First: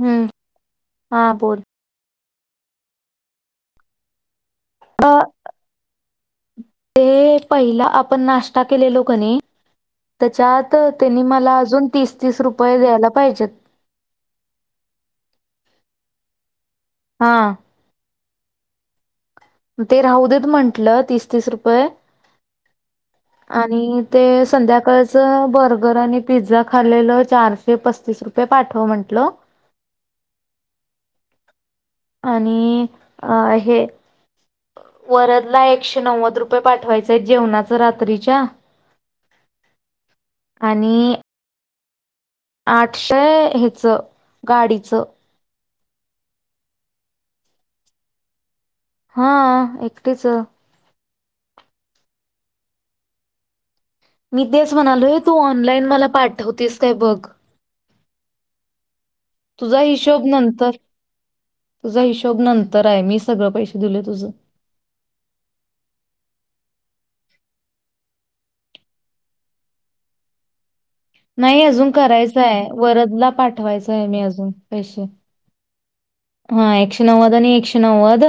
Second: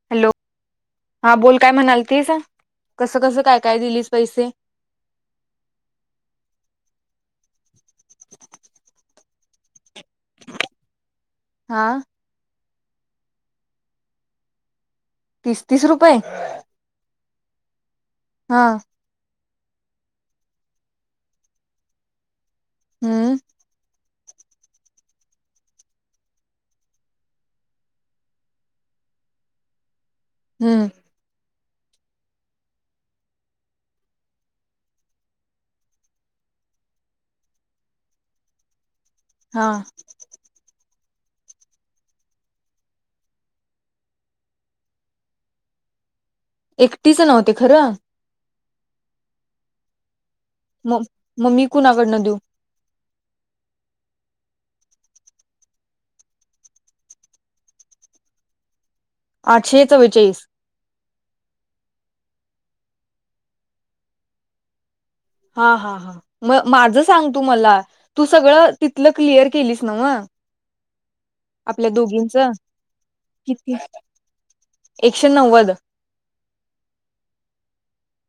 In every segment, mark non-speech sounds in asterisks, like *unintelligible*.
हम्म हॅलो हा बोल काय म्हणाल त स कसं कसं काय काय दिलीस पैसे ब ते पहिला आपण नाश्ता केलोलोकनी त्याच्यात त्यांनी मला हा अजून तीस तीस रुपये द्यायला पाहिजेत. पिस्तीस रुपये. हा हा ते राहू देत म्हंटलं तीस तीस रुपये हम्म आणि ते संध्याकाळच बर्गर आणि पिझ्झा खालेलं चारशे पस्तीस रुपये पाठव म्हणते. हॅलो, हम्म आणि अ हे वरद ला एकशे नव्वद रुपये पाठवायचे आहेत जेवणाचं रात्रीच्या हा, आणि आठशे ह्याचं गाडीचं एकटीचं नव्हते खरं हा एकटीच, म मग मी कणाकडनं देऊ. मी तेच म्हणालोय तू ऑनलाईन मला पाठवतेस काय बघ तुझा आठशे हिशोब चव्वेचाळीस नंतर तुझा हिशोब नंतर आहे, मी सगळं पैसे दिले तुझं हा-हा हां! म माझं सांग तू मला तू सगळं तिथलं क्लिअर केलीस ना व नाही अजून करायचय वरदला किती पाठवायचंय मी अजून पैसे एकशे नव्वद हा एकशे नव्वद आणि एकशे नव्वद.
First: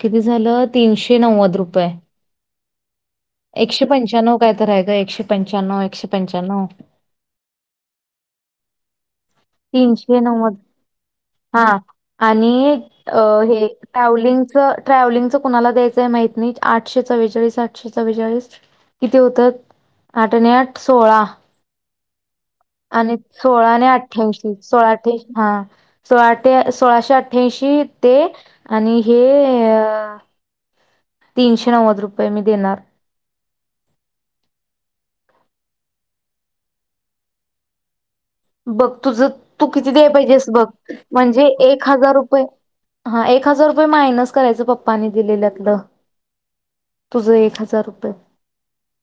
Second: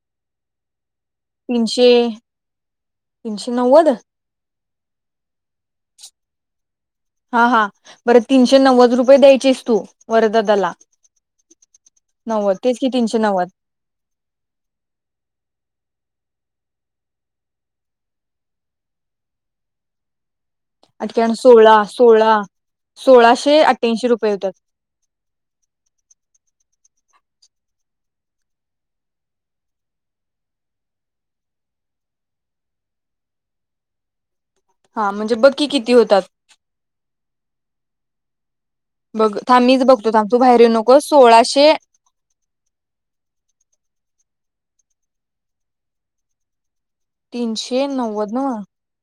किती झालं तीनशे नव्वद तीनशे रुपये, तीनशे एकशे नव्वद पंच्याण्व काय तरय का एकशे पंच्याण्णव एकशे पंच्याण्णव. हा-हा बर तीनशे नव्वद रुपये द्यायचीस तू तीनशे वर नव्वद दादाला. हा आणि नव्वद हे टॅव्हलिंग-ट्रॅव्हलिंग कणाला द्यायचं. मा आठशे चववेचाळीस आठशे चव्वेचाळी किती होत आठ आणि आठ सोळा अठ्ठ्याण्णव सोळा सोळा आणि सोळाशे सोळा आणि आठ, अठ्ठ्याऐंशी रुपये होतात सोळाे हा सोळा सोळाशे अठ्ठ्यांशी ते आणि हे तीनशे नव्वद रुपये मी देणार. हा म्हणजे बक्की किती होतात. बघ तुझं थांब तू मीच किती द्याय बघतो थांब तू पाहिजेस बाहेर बघ येऊ नको म्हणजे सोळाशे एक हजार रुपये, हा एक हजार रुपये मायनस करायचं पप्पानी दिलेल्यातलं. तुझं एक हजार तीनशे रुपये, नव्वद नव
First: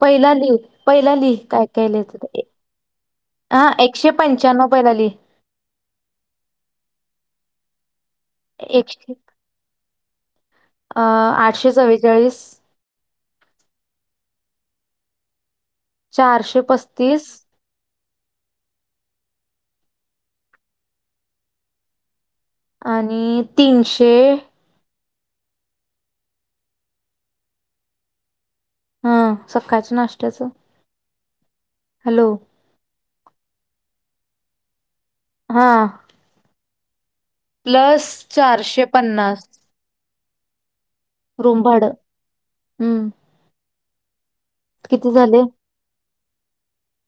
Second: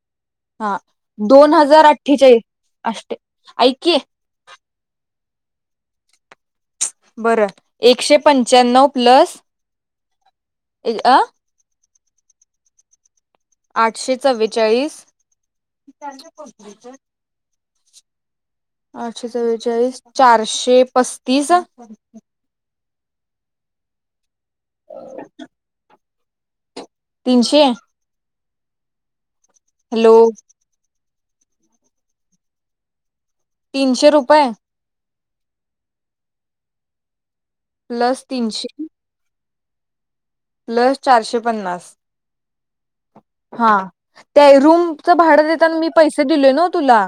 पहिला लिह हा पहिला लि दोन काय हजार केलंय अठ्ठेचाळीस ते, अष्टे हा ऐक की एकशे पंच्यान्नव पहिल लिह बरं एकशे पंच्याण्णव प्लस अ अं आठशे चव्वेचाळीस. आठशे चव्वेचाळीस. चारशे पस्तीस. आठशे चव्वेचाळीस चारशे पस्तीस आणि तीनशे, तीनशे. हा सकाळचं हॅलो नाश्त्याचं. हॅलो, तीनशे रुपये, हा, प्लस चारशे पन्नास. प्लस चारशे रूम भाडं पन्नास. हम्म, हा त्या रूमच किती झाले भाडं देताना मी पैसे दिले ना तुला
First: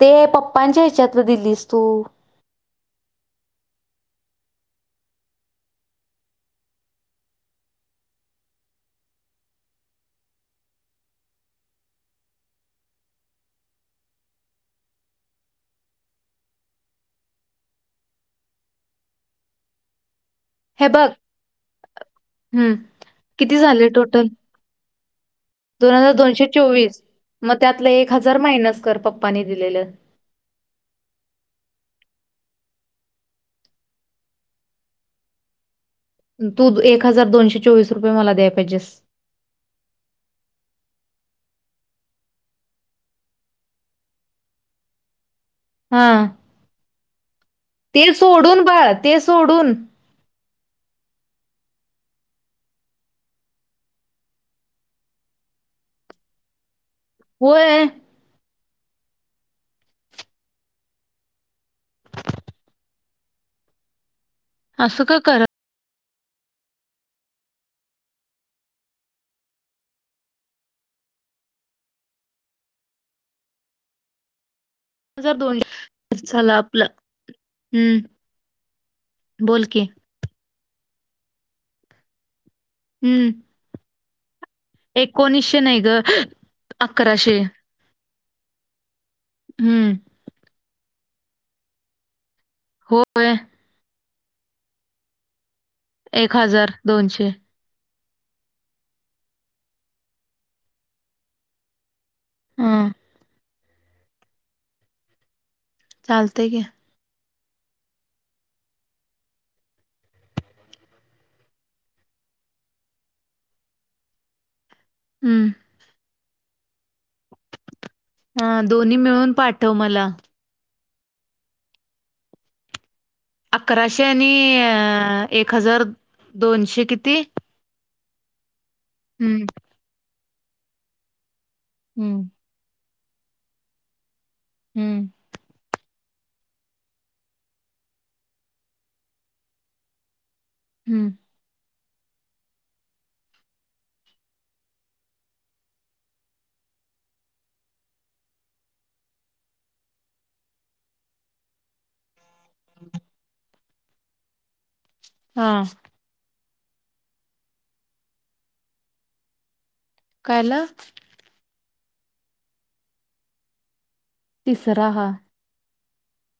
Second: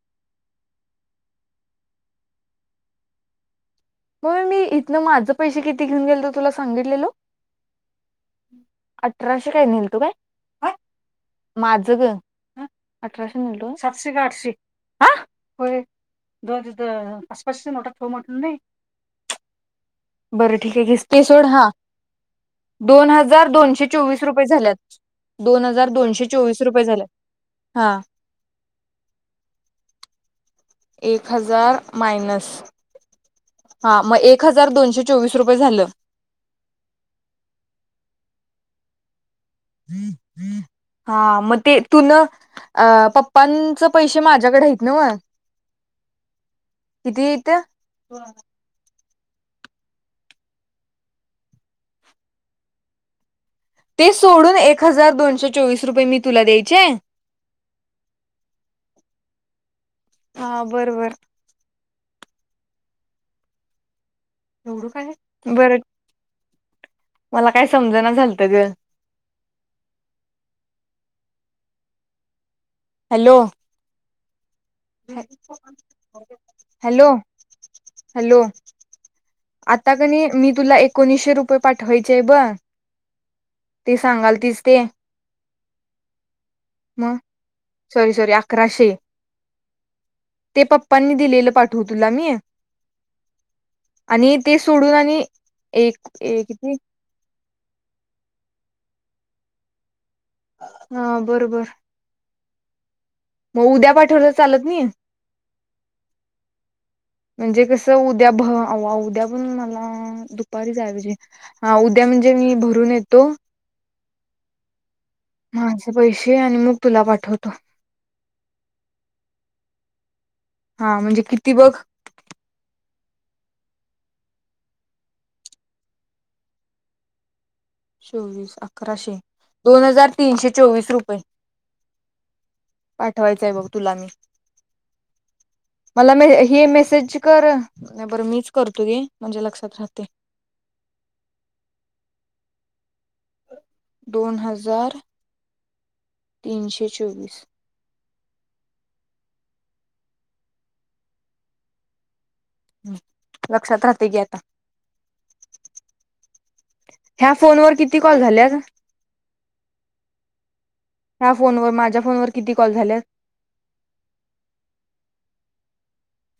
ते पप्पांच्या ह्याच्यातल दिलस तू, मग मी इथनं माझं पैसे किती घेऊन गेलतो तुला सांगितलेलो. अठराशे काय न्हेलतो काय? माझं ग ह अठराशे *unintelligible* सातशे का आठशे हा होय, *unintelligible* आसपासच्या नोटा ठेव म्हटला नहीं, बर ठीक आहे हे किस बघ ते सोड हा हम्म दोन हजार किती दोनशे झाले चोवीस टोटल रुपये झाल्यात. दोन हजार दोनशे चोवीस. मग हा त्यातलं एक हजार मायनस कर पप्पाने दिलेलं, एक हजार मायनस हा मग एक हजार दोनशे चोवीस रुपये झालं तू एक हजार दोनशे चोवीस रुपये मला द्याय पाहिजेस *inaudible* हा मग ते तु न अ पप्पांच पैसे माझ्याकडे आहेत नव्ह हा येत ते दोन सोडून बाळ ते सोडून ते सोडून एक हजार दोनशे चोवीस रुपये मी तुला द्यायचे होय हा बर बर एवढ असं काय का करा हाय बरं मला काय समजण झालत ग हॅलो हजार दोनशे झाला आपला हॅलो हम्म हॅलो बोल की आता कणी मी तुला एकोणीशे रुपये पाठवायचे आहे ब हम्म ते सांगाल तीच ते एकोणीसशे नाही ग मग अकराशे सॉरी सॉरी अकराशे हम्म ते पप्पांनी दिलेलं पाठव तुला मी होय आणि ते सोडून आणि एक किती हा बरोबर हा मग उद्या पाठवलं चालत नाही चालतय की म्हणजे कस उद्या आवा उद्या पण मला दुपारी जाया पाहिजे हा उद्या म्हणजे मी भरून येतो हं. माझे पैसे आणि मग तुला पाठवतो हा दोन्ही मिळून पाठव मला हा म्हणजे किती बघ अकराशे आणि एक हजार दोनशे किती चोवीस अकराशे हं. दोन हजार तीनशे चोवीस रुपये हम्म पाठवायचंय बघ तुला मी हम्म मला म हे मेसेज कर नाही बरं मीच करतो घे म्हणजे लक्षात राहतय हम्म दोन हजार तीनशे चोवीस लक्षात राहते घे आता हा ह्या फोन वर किती कॉल झाल्यात कायला? ह्या फोनवर माझ्या फोनवर किती कॉल झाल्यात तिसरा हा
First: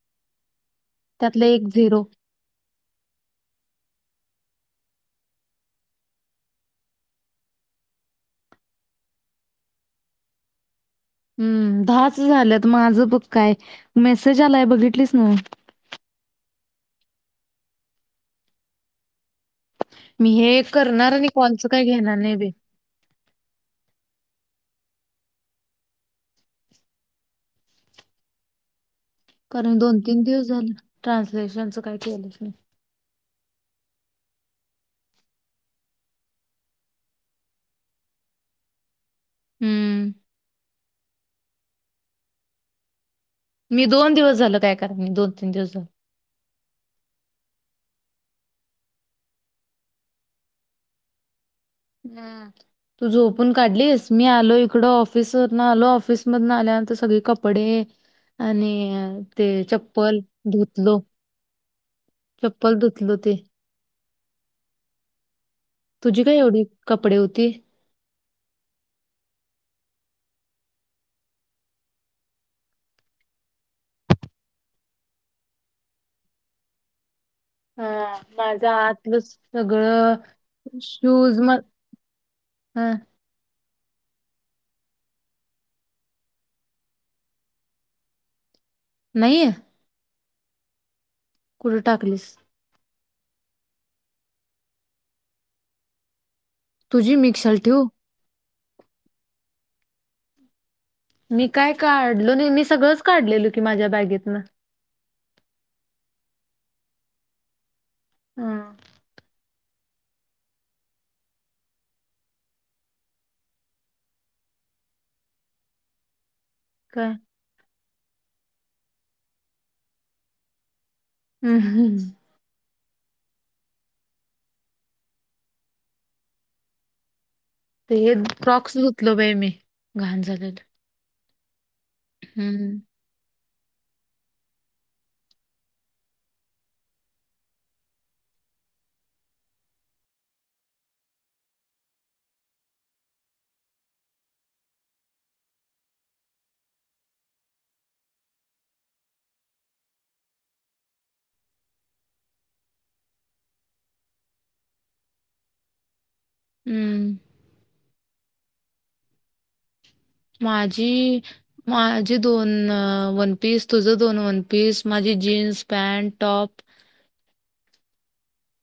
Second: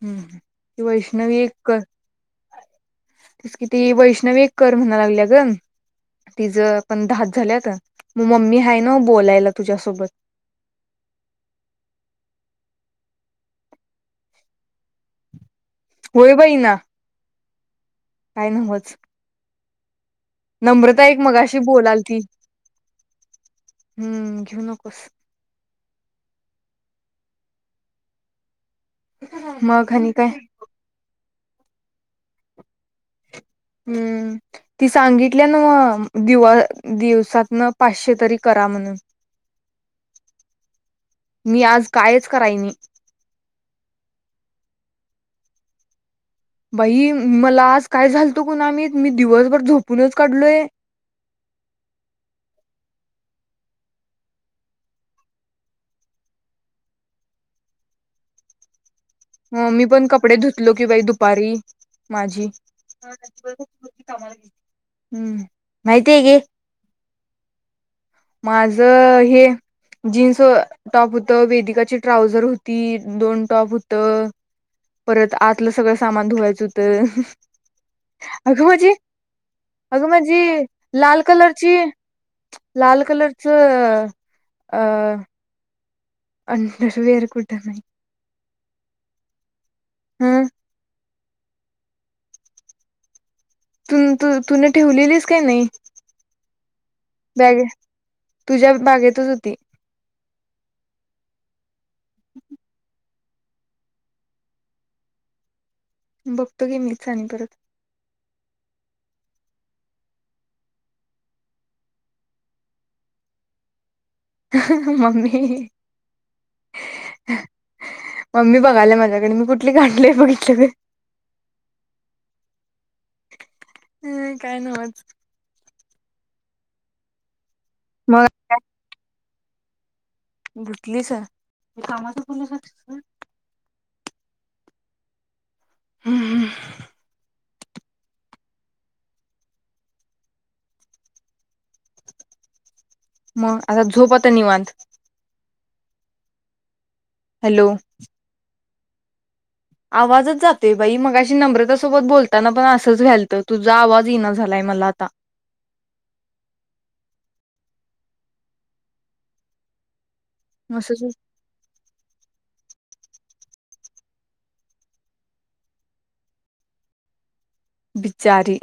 हम्म ती वैष्णवी त्यातलं एक झिरो. तेचं की ती वैष्णवी एक कर म्हणायाला लागल्या ग तिझं पण दहाचं झाल्यात मग मम्मी हाय न्हवं बोलायला तुझ्यासोबत *inaudible* हम्म दहाच झाल्यात माझं बघ काय मेसेज आलाय बघितलीस न्हवं होय बाई ना काय न्हवंच. मी हे नम्रता करणार एक आणि मगाशी कॉलचं काय घेणार बोलालती. नाही बाई. हम्म घेऊ नकोस कारण मग दोन आणि तीन काय दिवस झालं ट्रान्सलेशनचं काय केलंच नाही. हम्म. ती सांगितल्या न्हवं म दि दिवसातन पाचशे तरी करा म्हणून. हम्म. मी आज कायच कराय नाही. मी दोन दिवस झाल काय कराय नही मी दोन तीन दिवस झालं. बाई मला आज काय झालतं कुणाला माहीत दिवसभर झोपूनच काढलोय. *inaudible* ह तू झोपून काढलीस मी आलो इकड ऑफिसवरन आलो ऑफिस मधून आल्या सगळे कपडे आणि ते मग मी पण चप्पल कपडे धुतलो, कि बाई दुपारी माझी, चप्पल धुतलो ते हम्म. माहितीय तुझी काय की एवढी कपडे होती. माझं हे. जीन्स टॉप हूतं वेदिकाची ट्राऊझर होती दोन टॉप हुतं. परत आतलं सगळं सामान धुवायचं होतं. हा अगं माझं माझी आतलं अगं सगळं माझी लाल शूज म कलरची *inaudible* लाल कलरच अं अंडर वेर कुठ हाय नाहीय. हम्म कुढे टाकलीस. त तुून ठेवलेलीस काय नाही. तुझी मिक्शल बॅग ठेव. तुझ्या बागेतच होती. मी काय काढलो नाही मी सगळंच काढलेल की माझ्या बॅगेतन बघतो की मीच आणि परत. हम. ह मम्मी. का. मम्मी बघालाय माझ्याकडे मी कुठली काडलय बघितलं. हम्म हम्म हम् काय नव्हच. हे मग फ्रॉक्स ुतलो बाई मी. घाण झालेलं भुटलीस कामाच हम्म फलीसाठी हम हम मग आता झोप आता निवात. हॅलो. आवाजच जाते बाई मगाशी नम्रता सोबत बोलताना पण असंच व्हाल घ्यालतं तुझा आवाज येना झालाय मलाता हम्म माझी असंच माझी दोन वन पीस तुझं दोन वनपीस माझी जीन्स पॅन्ट टॉप बिचारी.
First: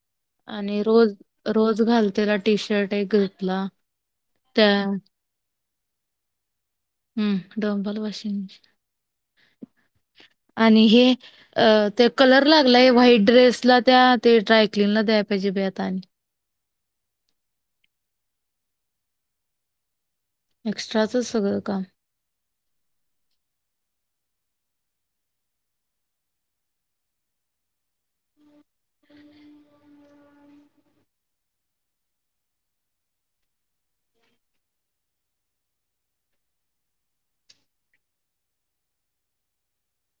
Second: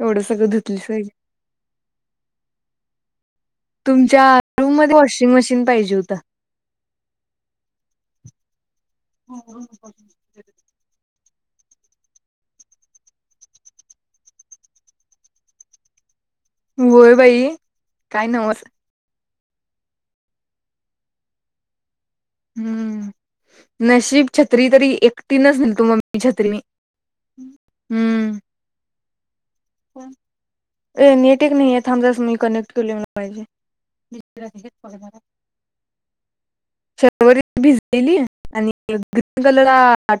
एवढं सगळं आणि धुतलीस व्हय रोज रोज घालतेला टी शर्ट एक धुतला तुमच्या रूम मध्ये वॉशिंग मशीन पाहिजे होतं. हम्म डंबल वाशीि आणि हे अ ते कलर लागलाय व्हाईट ड्रेसला त्या ते ट्रायक्लीनला द्याला पाहिजे ब आता आणि होय बाई काय नव्हत एक्स्ट्राचं सगळं काम हम्म नशीब छत्री तरी एकटीनच न तू मगी छत्री हम्म अ नेट एक नाही आहे थांबजच मी कनेक्ट केले मला पाहिजे मस्च क शर्वर भिजलेली आणि ग्रीन कलर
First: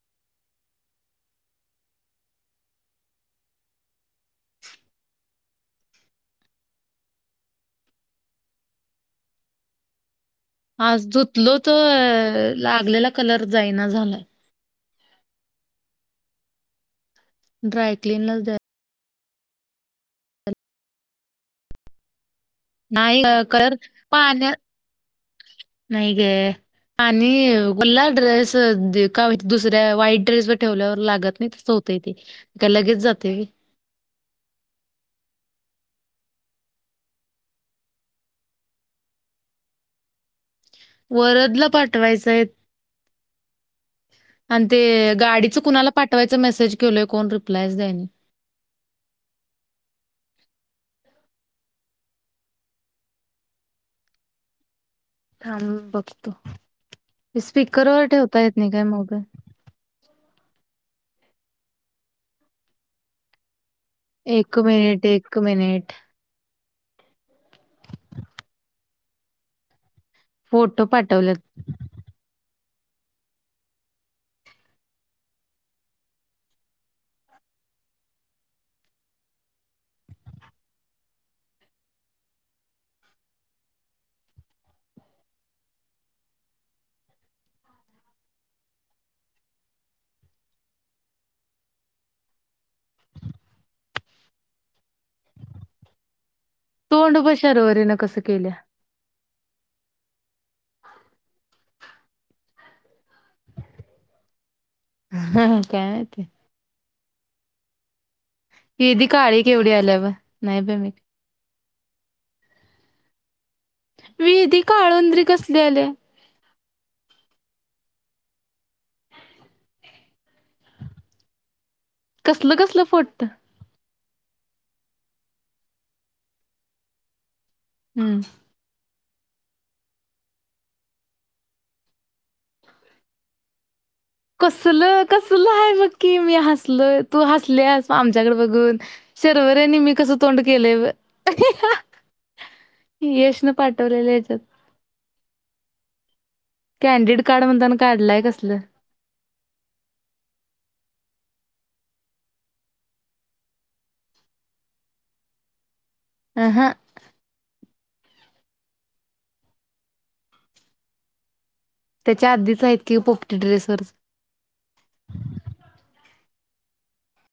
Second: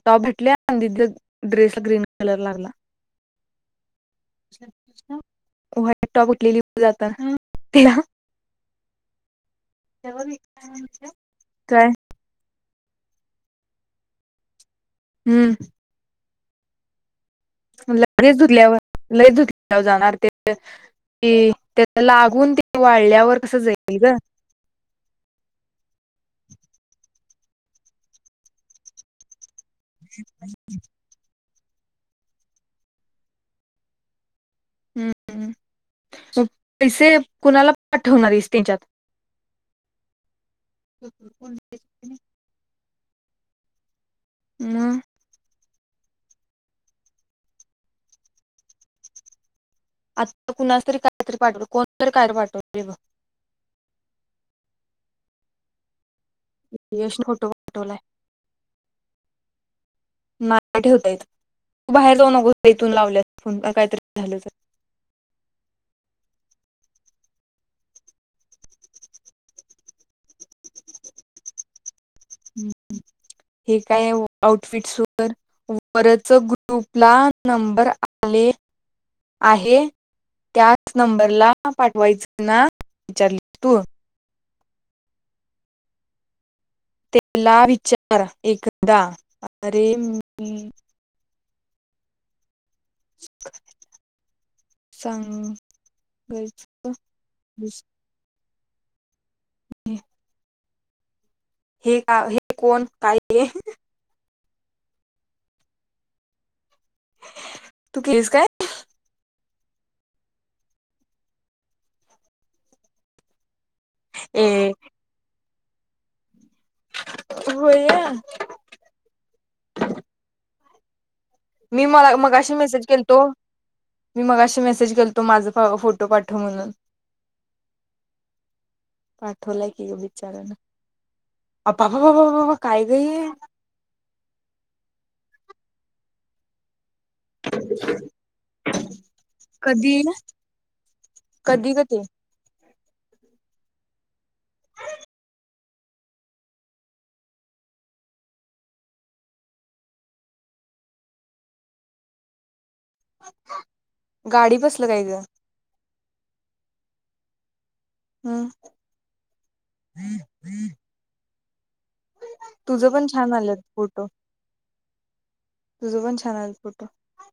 टॉप भेटले ड्रेस ग्रीन कलरलाला वट टॉप उठलेली जात तिला तेवी आज ुतलो तर लागलेला कलर जाईना झालाय हम्म ड्रायक्लीनलाच द्यायला म्हच ुरल्यावर ल दु जाणार ते की त्या लागून ते नाही वाळल्यावर कसं जाईल ग पाण्या नाही ग पा आणि मल्ला ड्रेस का दुसऱ्या वाईट ड्रेस ब ठेवल्यावर लागत नाही तसं होतय ते काय लगेच जातेी हम्म हम्म पैसे कुणाला पाठवणार आहेस तेंच्यात? वरदला पाठवायचयत. आणि मग ते गाडीच कुणाला पाठवायच मेसेज केल कोण रिप्लायच देईना आता कुणासरी कायतरी पाठव कोणतरी काय पाठवतय ब थांब बघतो, यशने फोटो पाठवलाय स्पीकरवर ठेवता येत नाही काय मोबाईल? ठेवतायू बाहेर जाऊ नको इथून लावल्याय एक मिनिट, एक मिनिट, फोटो पाठवल्यत हम हे काय आउटफिट व वरच ग्रुपला नंबर ले आहे त्याच नंबरला पाठवायच ना विचारली तू? तेला विचारा एकदा अरे मी सां तोंड प शरवरे ने कसं केल्या? *unintelligible* हे हे कोण काय ये? हा हा काये ते? तू केस काय किधी काडही केवढ्याल्याला व नाही प म ए विहिधी काळुंद्री कसली आले? होयया मी, मला मगाशी कसलं कसलं मेसेज केलतो. फोडतं मी मगाशी मेसेज केलतो माझ फोटो पाठव म्हणून हम्म पाठवलाय कि यो विचाराणा? अ पपा पपापा पपा काय ग ये? कसल, कसल आहे बघ की मी हसल तू हसलीयास आमच्याकडे बघून, शर्वरे न मी कधी कस तोंड केलय ब कधी ग ते यश न पाठवलेल ह्याच्यात कॅनडिड काढ म्हणत ना काढलय कसल. गाडी बसल काय ग? आहा *unintelligible* त्याच्या आधीच आहेत तुझ की पण छान पोपटी आलत ड्रेसवरच फोटो, तुझ पण छान आल फोटो,